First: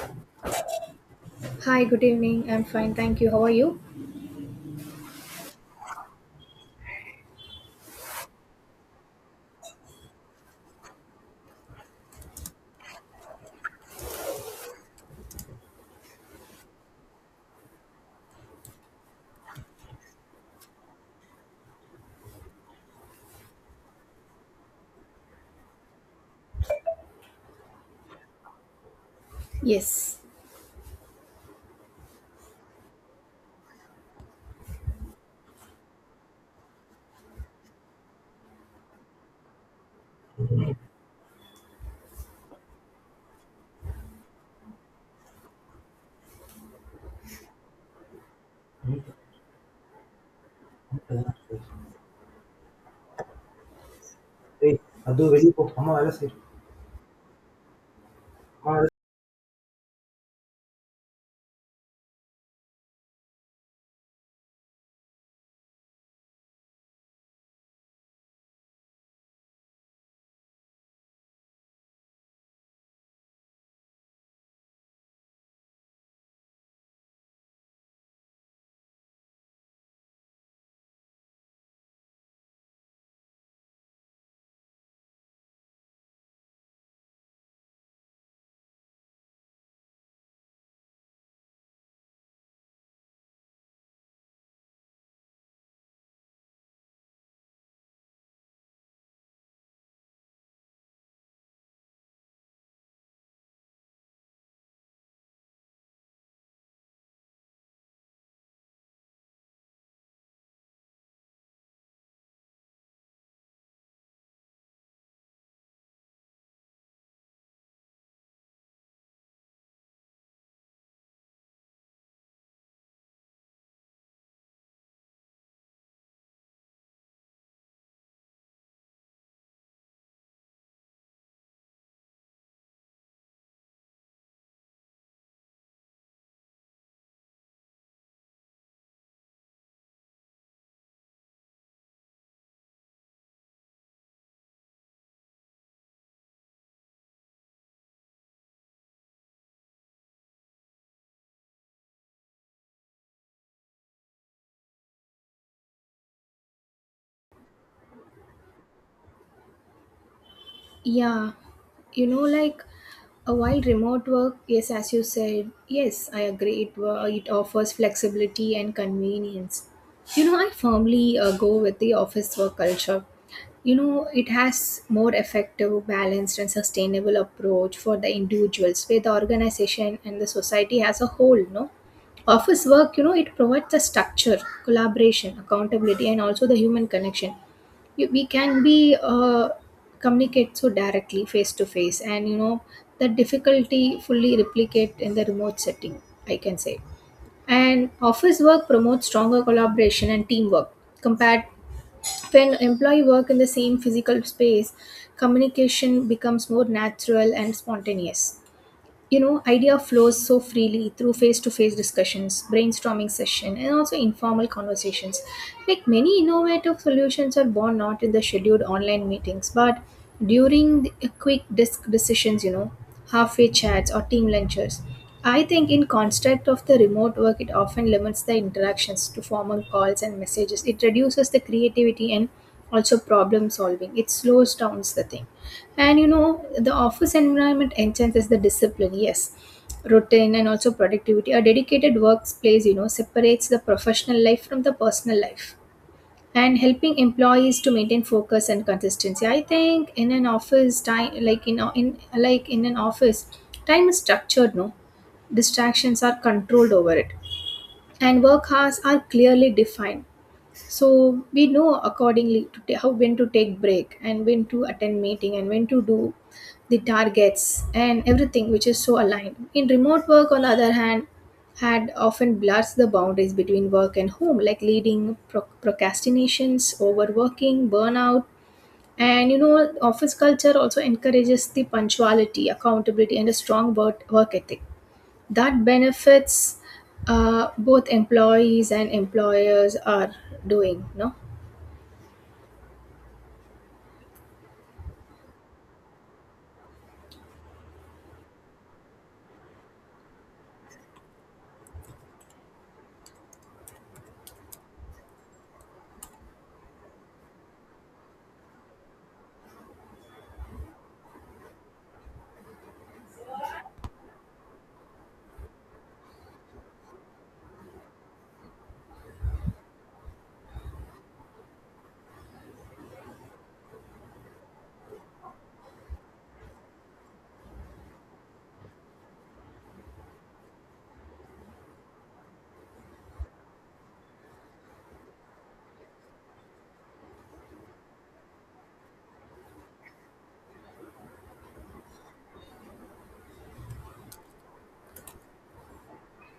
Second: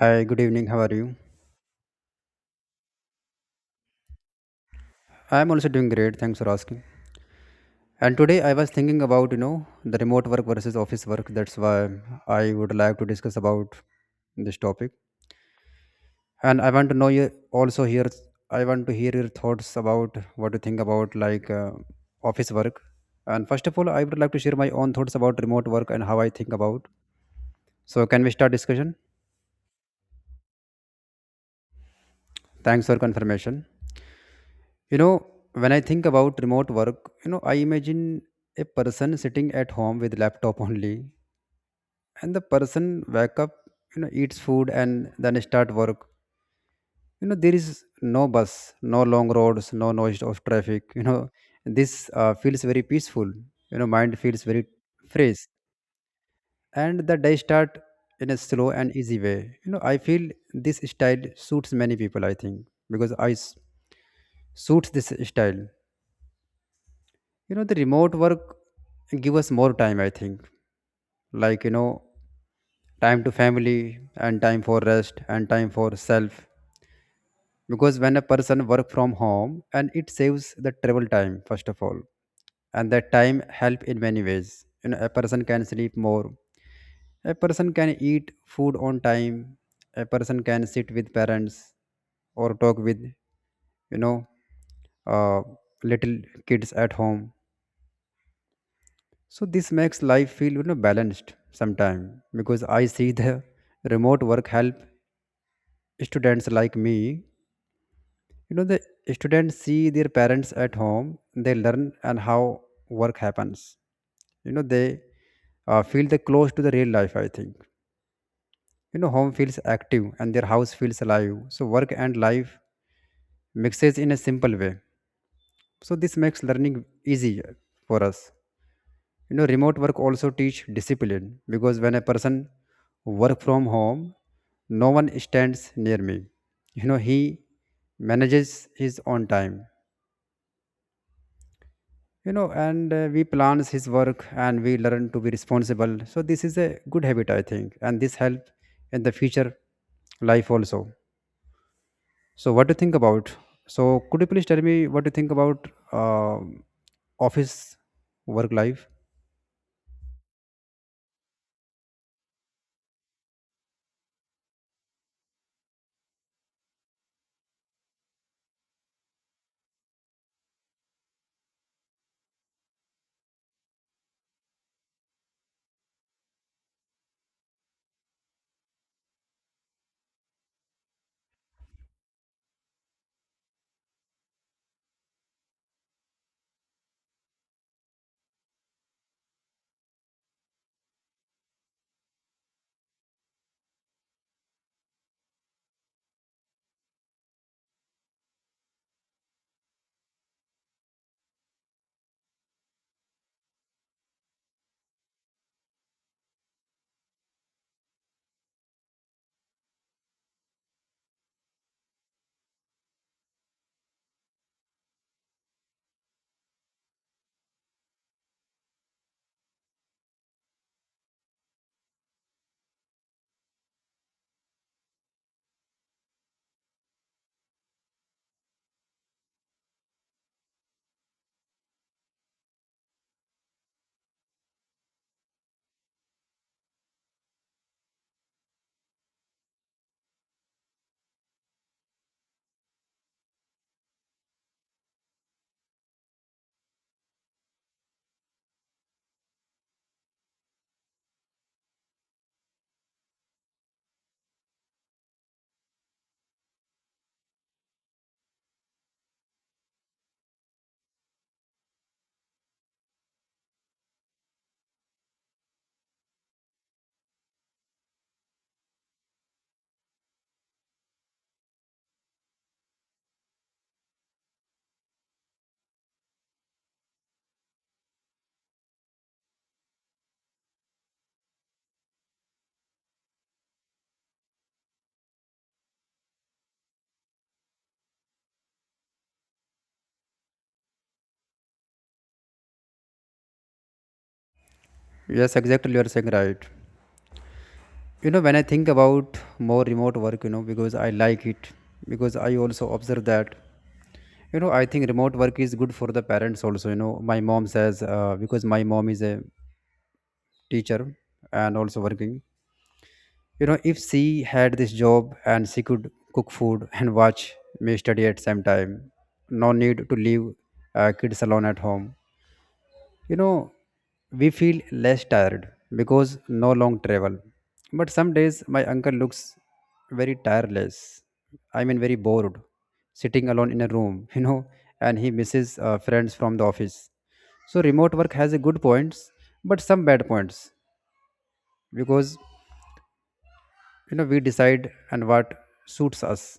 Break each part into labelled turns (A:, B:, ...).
A: Hi, good evening. How are you?
B: Hi, good evening. I'm fine, thank you. How are you?
A: I'm also doing great. Thanks for asking. And today I was thinking about, you know, the remote work versus office work. That's why I would like to discuss about this topic. And I want to know you also. Here, I want to hear your thoughts about what you think about, like, office work. And first of all, I would like to share my own thoughts about remote work and how I think about. So can we start discussion?
B: Yes.
A: Thanks for confirmation. You know, when I think about remote work, I imagine a person sitting at home with laptop only, and the person wake up, eats food and then start work. You know, there is no bus, no long roads, no noise of traffic. You know, this feels very peaceful. You know, mind feels very
B: ಏಯ್ ಅದು
A: fresh,
B: very ಅಮ್ಮ ಎಲ್ಲ ಸೇರಿ
A: and the day start in a slow
B: ಅಮ್ಮ
A: and easy way. You know, I feel this style suits many people. I think because suits this style. You know, the remote work give us more time, I think. Like, you know, time to family and time for rest and time for self. Because when a person work from home and it saves the travel time, first of all. And that time help in many ways. You know, a person can sleep more. A person can eat food on time. A person can sit with parents or talk with, you know, uh, little kids at home. So this makes life feel, you know, balanced sometime, because I see the remote work help students like me. You know, the students see their parents at home, they learn and how work happens. You know, they feel the close to the real life. I think, you know, home feels active and their house feels alive. So work and life mixes in a simple way. So this makes learning easy for us. You know, remote work also teach discipline, because when a person work from home, no one stands near me. You know, he manages his own time, you know, and we plans his work, and we learn to be responsible. So this is a good habit, I think, and this help in the future life also. So what do you think about? So could you please tell me what you think about um office work life?
B: Yeah. You know, like while remote work, yes, as you said, yes, I agree. It offers flexibility and convenience. You know, I firmly go with the office work culture. You know, it has more effective, balanced, and sustainable approach for the individuals, where the organization and the society as a whole. No, office work, you know, it provides the structure, collaboration, accountability, and also the human connection we can be uh, communicate so directly face to face, and you know the difficulty fully replicate in the remote setting, I can say. And office work promotes stronger collaboration and teamwork compared when employee work in the same physical space. Communication becomes more natural and spontaneous. You know, idea flows so freely through face-to-face discussions, brainstorming session, and also informal conversations. Like, many innovative solutions are born not in the scheduled online meetings, but during the quick disc decisions, you know, halfway chats or team lunches. I think in construct of the remote work, it often limits the interactions to formal calls and messages. It reduces the creativity and also problem solving. It slows down the thing. And you know, the office environment enhances the discipline, yes, routine and also productivity. A dedicated workplace, you know, separates the professional life from the personal life and helping employees to maintain focus and consistency. I think in an office time, like in an office, time is structured, no? Distractions are controlled over it, and work hours are clearly defined, so we know accordingly to how when to take break, and when to attend meeting, and when to do the targets and everything, which is so aligned. In remote work, on the other hand, had often blurs the boundaries between work and home, like leading procrastinations, overworking, burnout. And you know, office culture also encourages the punctuality, accountability, and a strong work ethic that benefits both employees and employers are doing, no?
A: Yes, exactly, you are saying right. You know, when I think about more remote work, you know, because I like it, because I also observe that, you know, I think remote work is good for the parents also. You know, my mom says, because my mom is a teacher and also working, you know, if she had this job, and she could cook food and watch me study at same time. No need to leave kids alone at home. You know, we feel less tired because no long travel. But some days my uncle looks very tireless. I mean, very bored, sitting alone in a room, you know, and he misses friends from the office. So remote work has a good points, but some bad points, because, you know, we decide and what suits us,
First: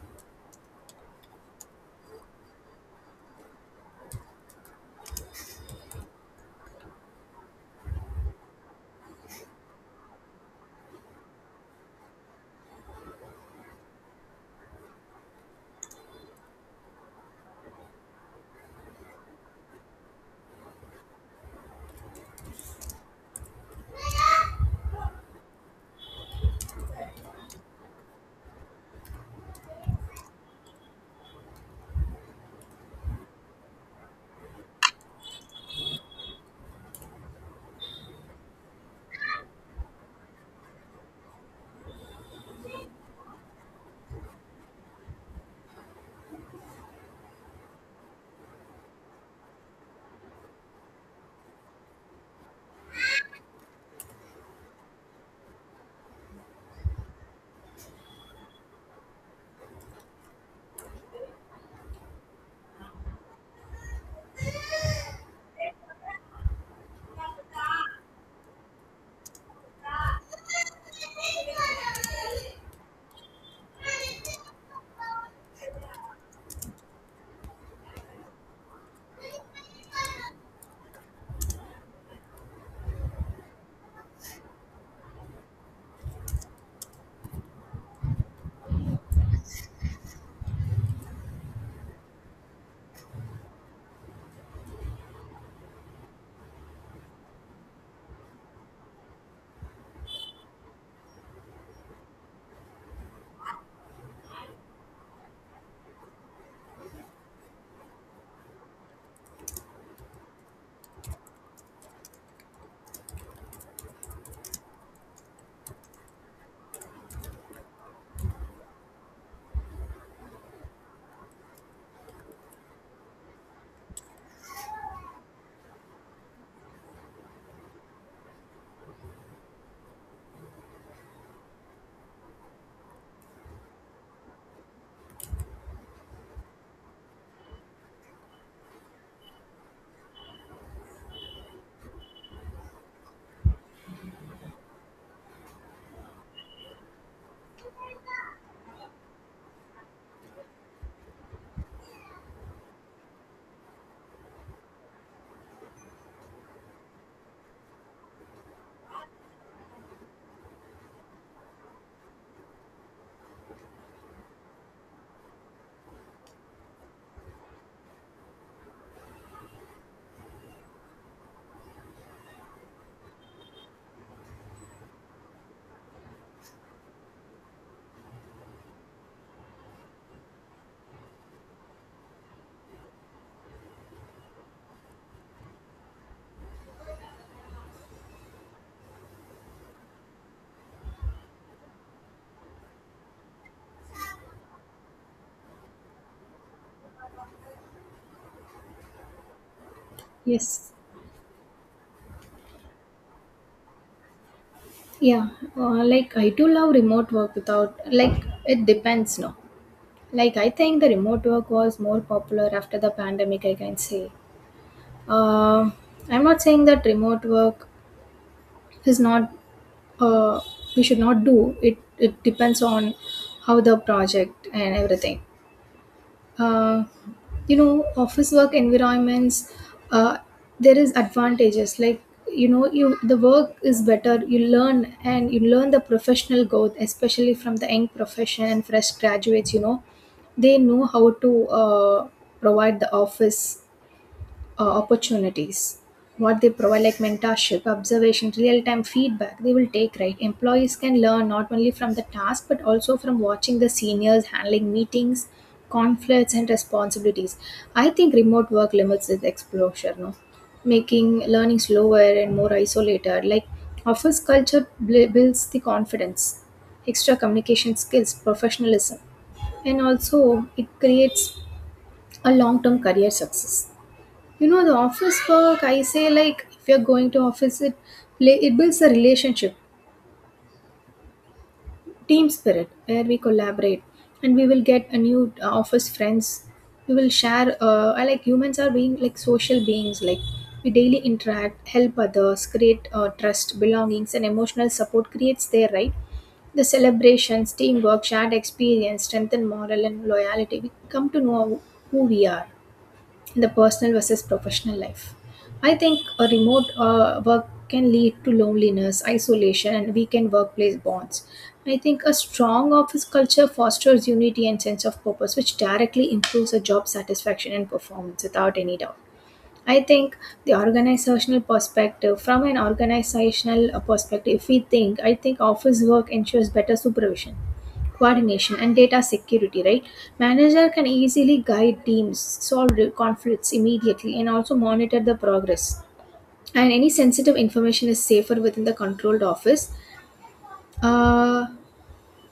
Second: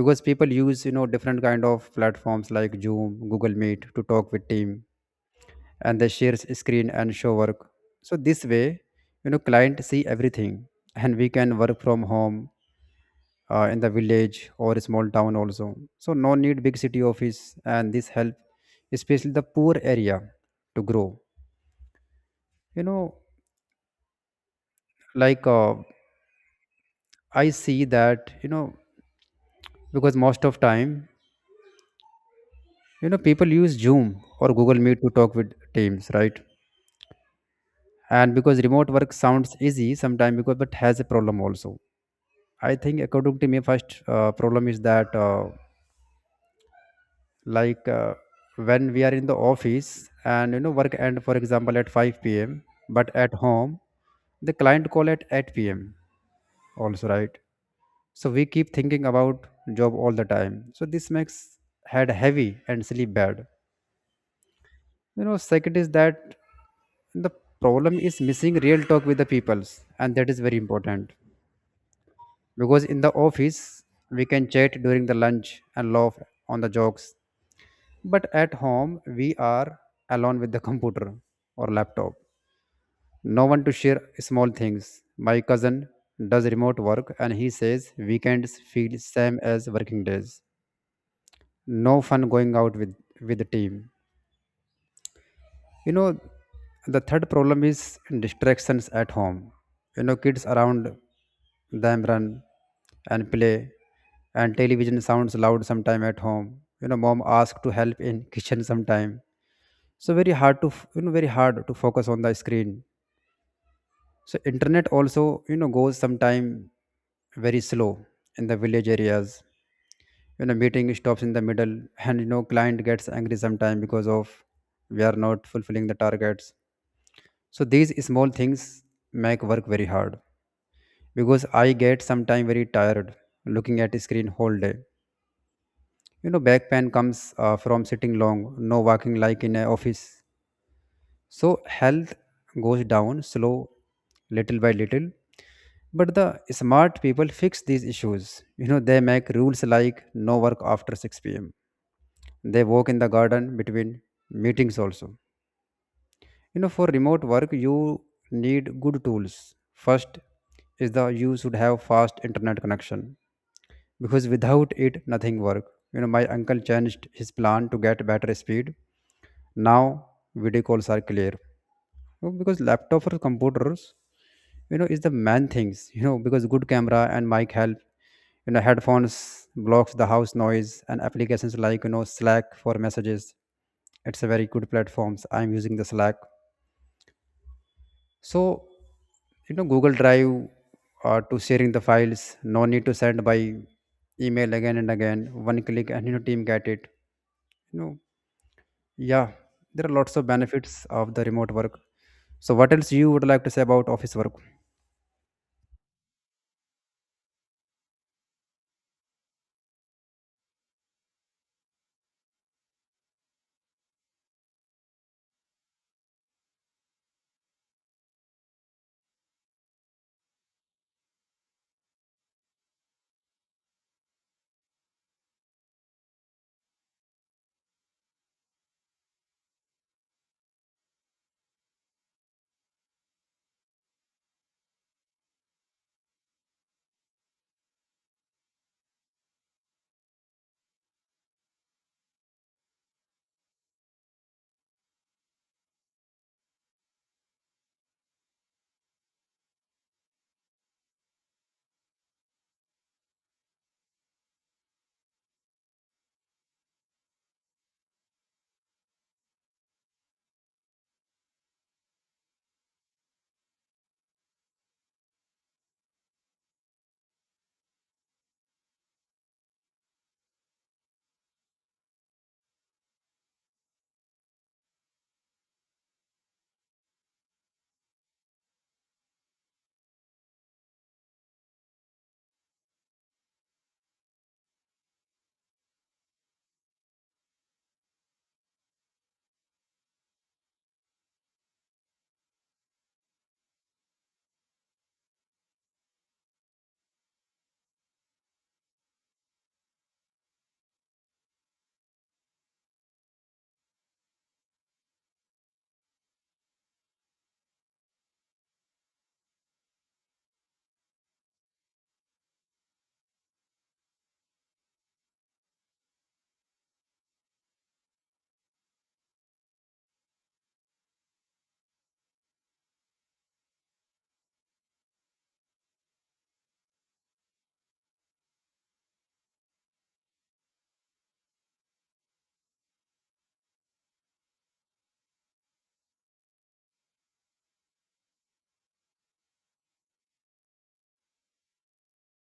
A: because people use, you know, different kind of platforms like Zoom, Google Meet, to talk with team, and they share screen and show work. So this way, you know, client see everything, and we can work from home in the village or small town also. So no need big city office, and this help especially the poor area to grow. You know, like, I see that, you know, because most of time, you know, people use Zoom or Google Meet to talk with teams, right? And because remote work sounds easy sometimes, because but has a problem also. I think, according to me, first problem is that, like, when we are in the office and, you know, work end for example at 5 p.m., but at home the client call at 8 p.m. also, right. So we keep thinking about job all the time. So this makes head heavy and sleep bad. You know, second is that the problem is missing real talk with the peoples, and that is very important, because in the office we can chat during the lunch and laugh on the jokes. But at home, we are alone with the computer or laptop. No one to share small things. My cousin does remote work, and he says weekends feel same as working days. No fun going out with, the team. You know, the third problem is distractions at home. You know, kids around them run and play, and television sounds loud sometime at home. You know, mom asks to help in kitchen sometime, so very hard to you know, very hard to focus on the screen. So internet also, you know, goes sometime very slow in the village areas. You know, meeting stops in the middle, and, you know, client gets angry sometime because of we are not fulfilling the targets. So these small things make work very hard. Because I get sometime very tired looking at a screen whole day. You know, back pain comes from sitting long, no walking like in an office. So health goes down slow, little by little. But the smart people fix these issues. You know, they make rules like no work after 6 pm. They walk in the garden between meetings also. You know, for remote work, you need good tools. First is the you should have fast internet connection, because without it nothing work. You know, my uncle changed his plan to get better speed. Now video calls are clear. Oh, because laptop or computers, you know, is the main things. You know, because good camera and mic help. You know, headphones blocks the house noise, and applications like, you know, Slack for messages. It's a very good platforms, I'm using the Slack. So, you know, Google Drive to sharing the files, no need to send by email again and again, one click and your team get it. You know, yeah, there are lots of
B: Yes.
A: benefits of the remote work. So, what else you would like to say about office work?
B: Yeah. Like, I do love remote work without, like, it depends, no. Like, I think the remote work was more popular after the pandemic, I can say. Uh, I'm not saying that remote work is not, uh, we should not do it. It depends on how the project and everything. uh, you know, office work environments, uh, there is advantages like, you know, you the work is better, you learn, and you learn the professional growth, especially from the young profession and fresh graduates. You know, they know how to provide the office opportunities. What they provide, like mentorship, observation, real-time feedback, they will take, right? Employees can learn not only from the task, but also from watching the seniors handling meetings, conflicts, and responsibilities. I think remote work limits this exposure, no, making learning slower and more isolated. Like, office culture builds the confidence, extra communication skills, professionalism, and also it creates a long-term career success. You know, the office work, I say, like if you're going to office, it play, it builds a relationship, team spirit, where we collaborate and we will get a new office friends. We will share, I like humans are being like social beings. Like, we daily interact, help others, create trust, belongings, and emotional support creates there, right? The celebrations, teamwork, shared experience strengthen moral and loyalty. We come to know who we are in the personal versus professional life. I think a remote work can lead to loneliness, isolation, and weakened workplace bonds. I think a strong office culture fosters unity and sense of purpose, which directly improves a job satisfaction and performance without any doubt. I think from an organizational perspective, if we think, I think office work ensures better supervision, coordination, and data security, right? Manager can easily guide teams, solve conflicts immediately, and also monitor the progress. And any sensitive information is safer within the controlled office. Uh,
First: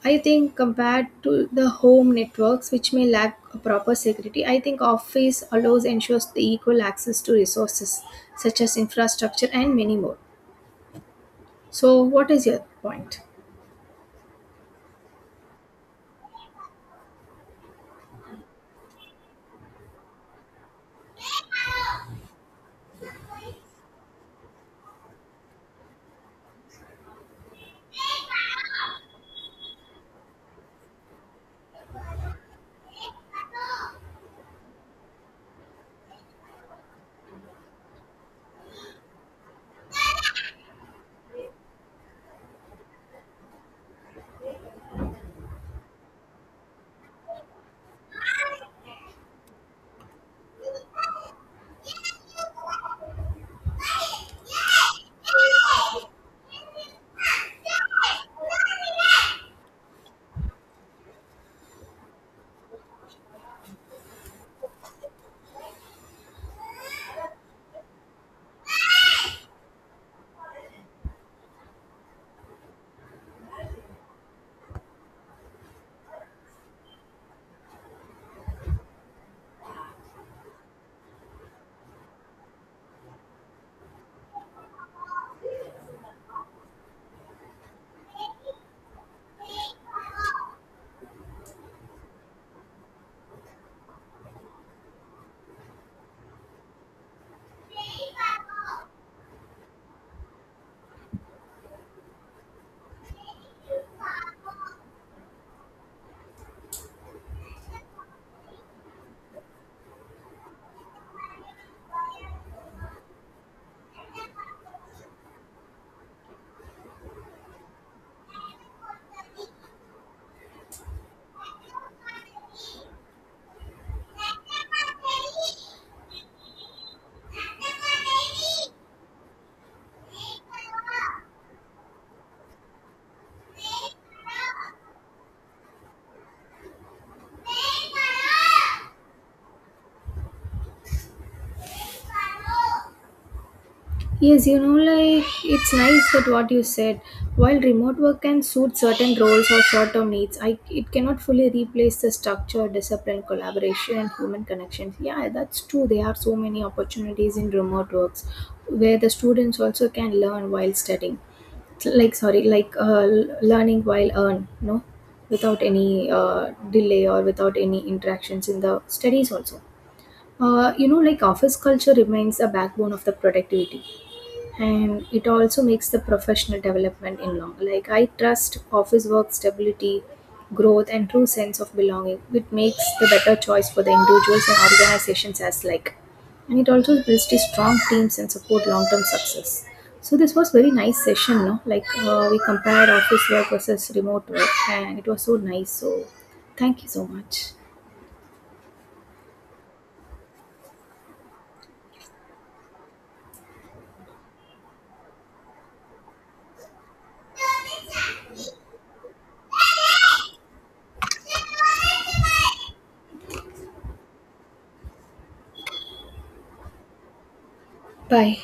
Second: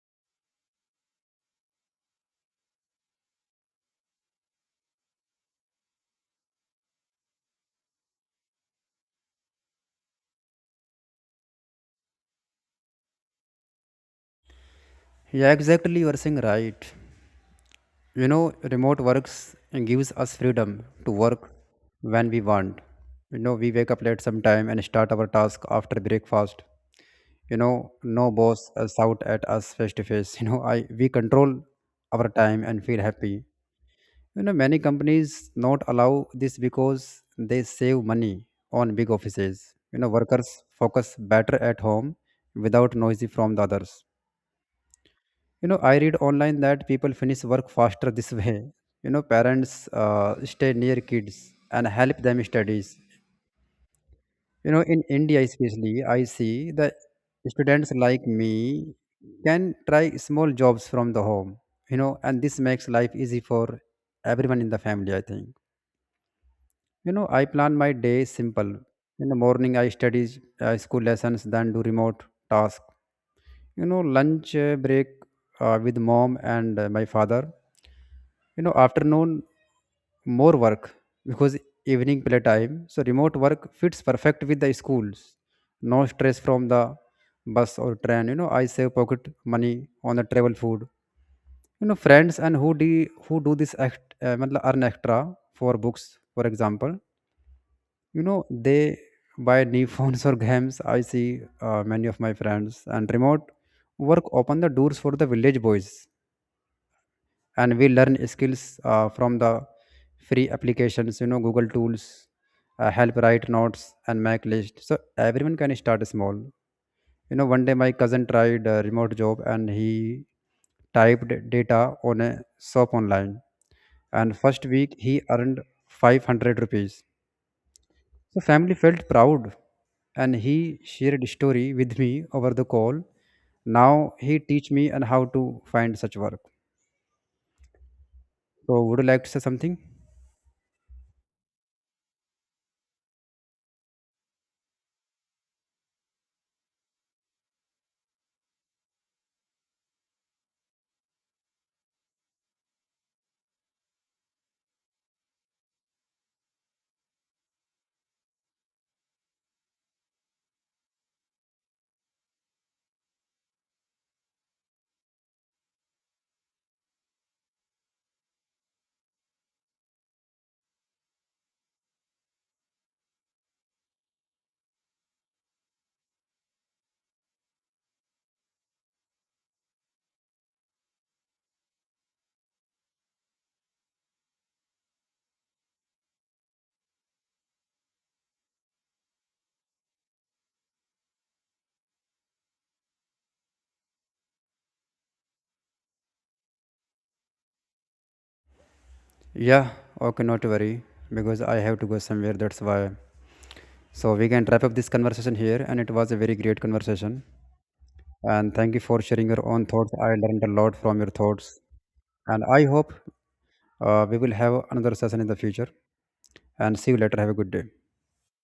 B: I think compared to the home networks, which may lack a proper security, I think Office allows ensures the equal access to resources such as infrastructure and many more. So, what is your point?
A: Yeah, exactly, you are saying right. You know, remote works gives us freedom to work when we want. You know, we wake up late sometime and start our task after breakfast. You know, no boss shout at us face to face. You know, I we control our time and feel happy. You know, many companies not allow this because they save money on big offices. You know, workers focus better at home without noisy from the others. You know, I read online that people finish work faster this way. You know, parents stay near kids and help them studies. You know, in India especially I see that students like me can try small jobs from the home, you know, and this makes life easy for everyone in the family, I think. You know, I plan my day simple. In the morning I study school lessons, then do remote task. You know, lunch break with mom and my father. You know, afternoon more work, because evening playtime. So remote work fits perfect with the schools. No stress from the bus or train. You know, I save pocket money on the travel food. You know, friends and who do this act, matlab, earn extra for books, for example. You know, they buy new phones or games, I see. Many of my friends, and remote work open the doors for the village boys, and we learn skills from the free applications. You know, Google tools help write notes and make list, so everyone can start small. You know, one day my cousin tried a remote job, and he typed data on a shop online, and first week he earned 500 rupees. So family felt proud, and he shared story with me over the call. Now he teach me and how to find such work. So would you like to say something?
B: Yes, you know, like it's nice that what you said. While remote work can suit certain roles or short-term needs, I it cannot fully replace the structure, discipline, collaboration, and human connection. Yeah, that's true. There are so many opportunities in remote works where the students also can learn while studying. Like, sorry, like learning while earn, no, without any delay or without any interactions in the studies also. You know, like office culture remains a backbone of the productivity, and it also makes the professional development in long. Like, I trust office work stability, growth, and true sense of belonging, which makes the better choice for the individuals and organizations as like. And it also builds the strong teams and support long-term success. So this was very nice session, no? Like, we compared office work versus remote work, and it was so nice. So thank you so much.
A: Yeah, okay, not to worry, because I have to go somewhere. That's why. So we can wrap up this conversation here, and it was a very great conversation. And thank you for sharing your own thoughts. I learned a lot from your thoughts. And I hope we will have another session in the future. And see you later. Have a good day.
B: Bye.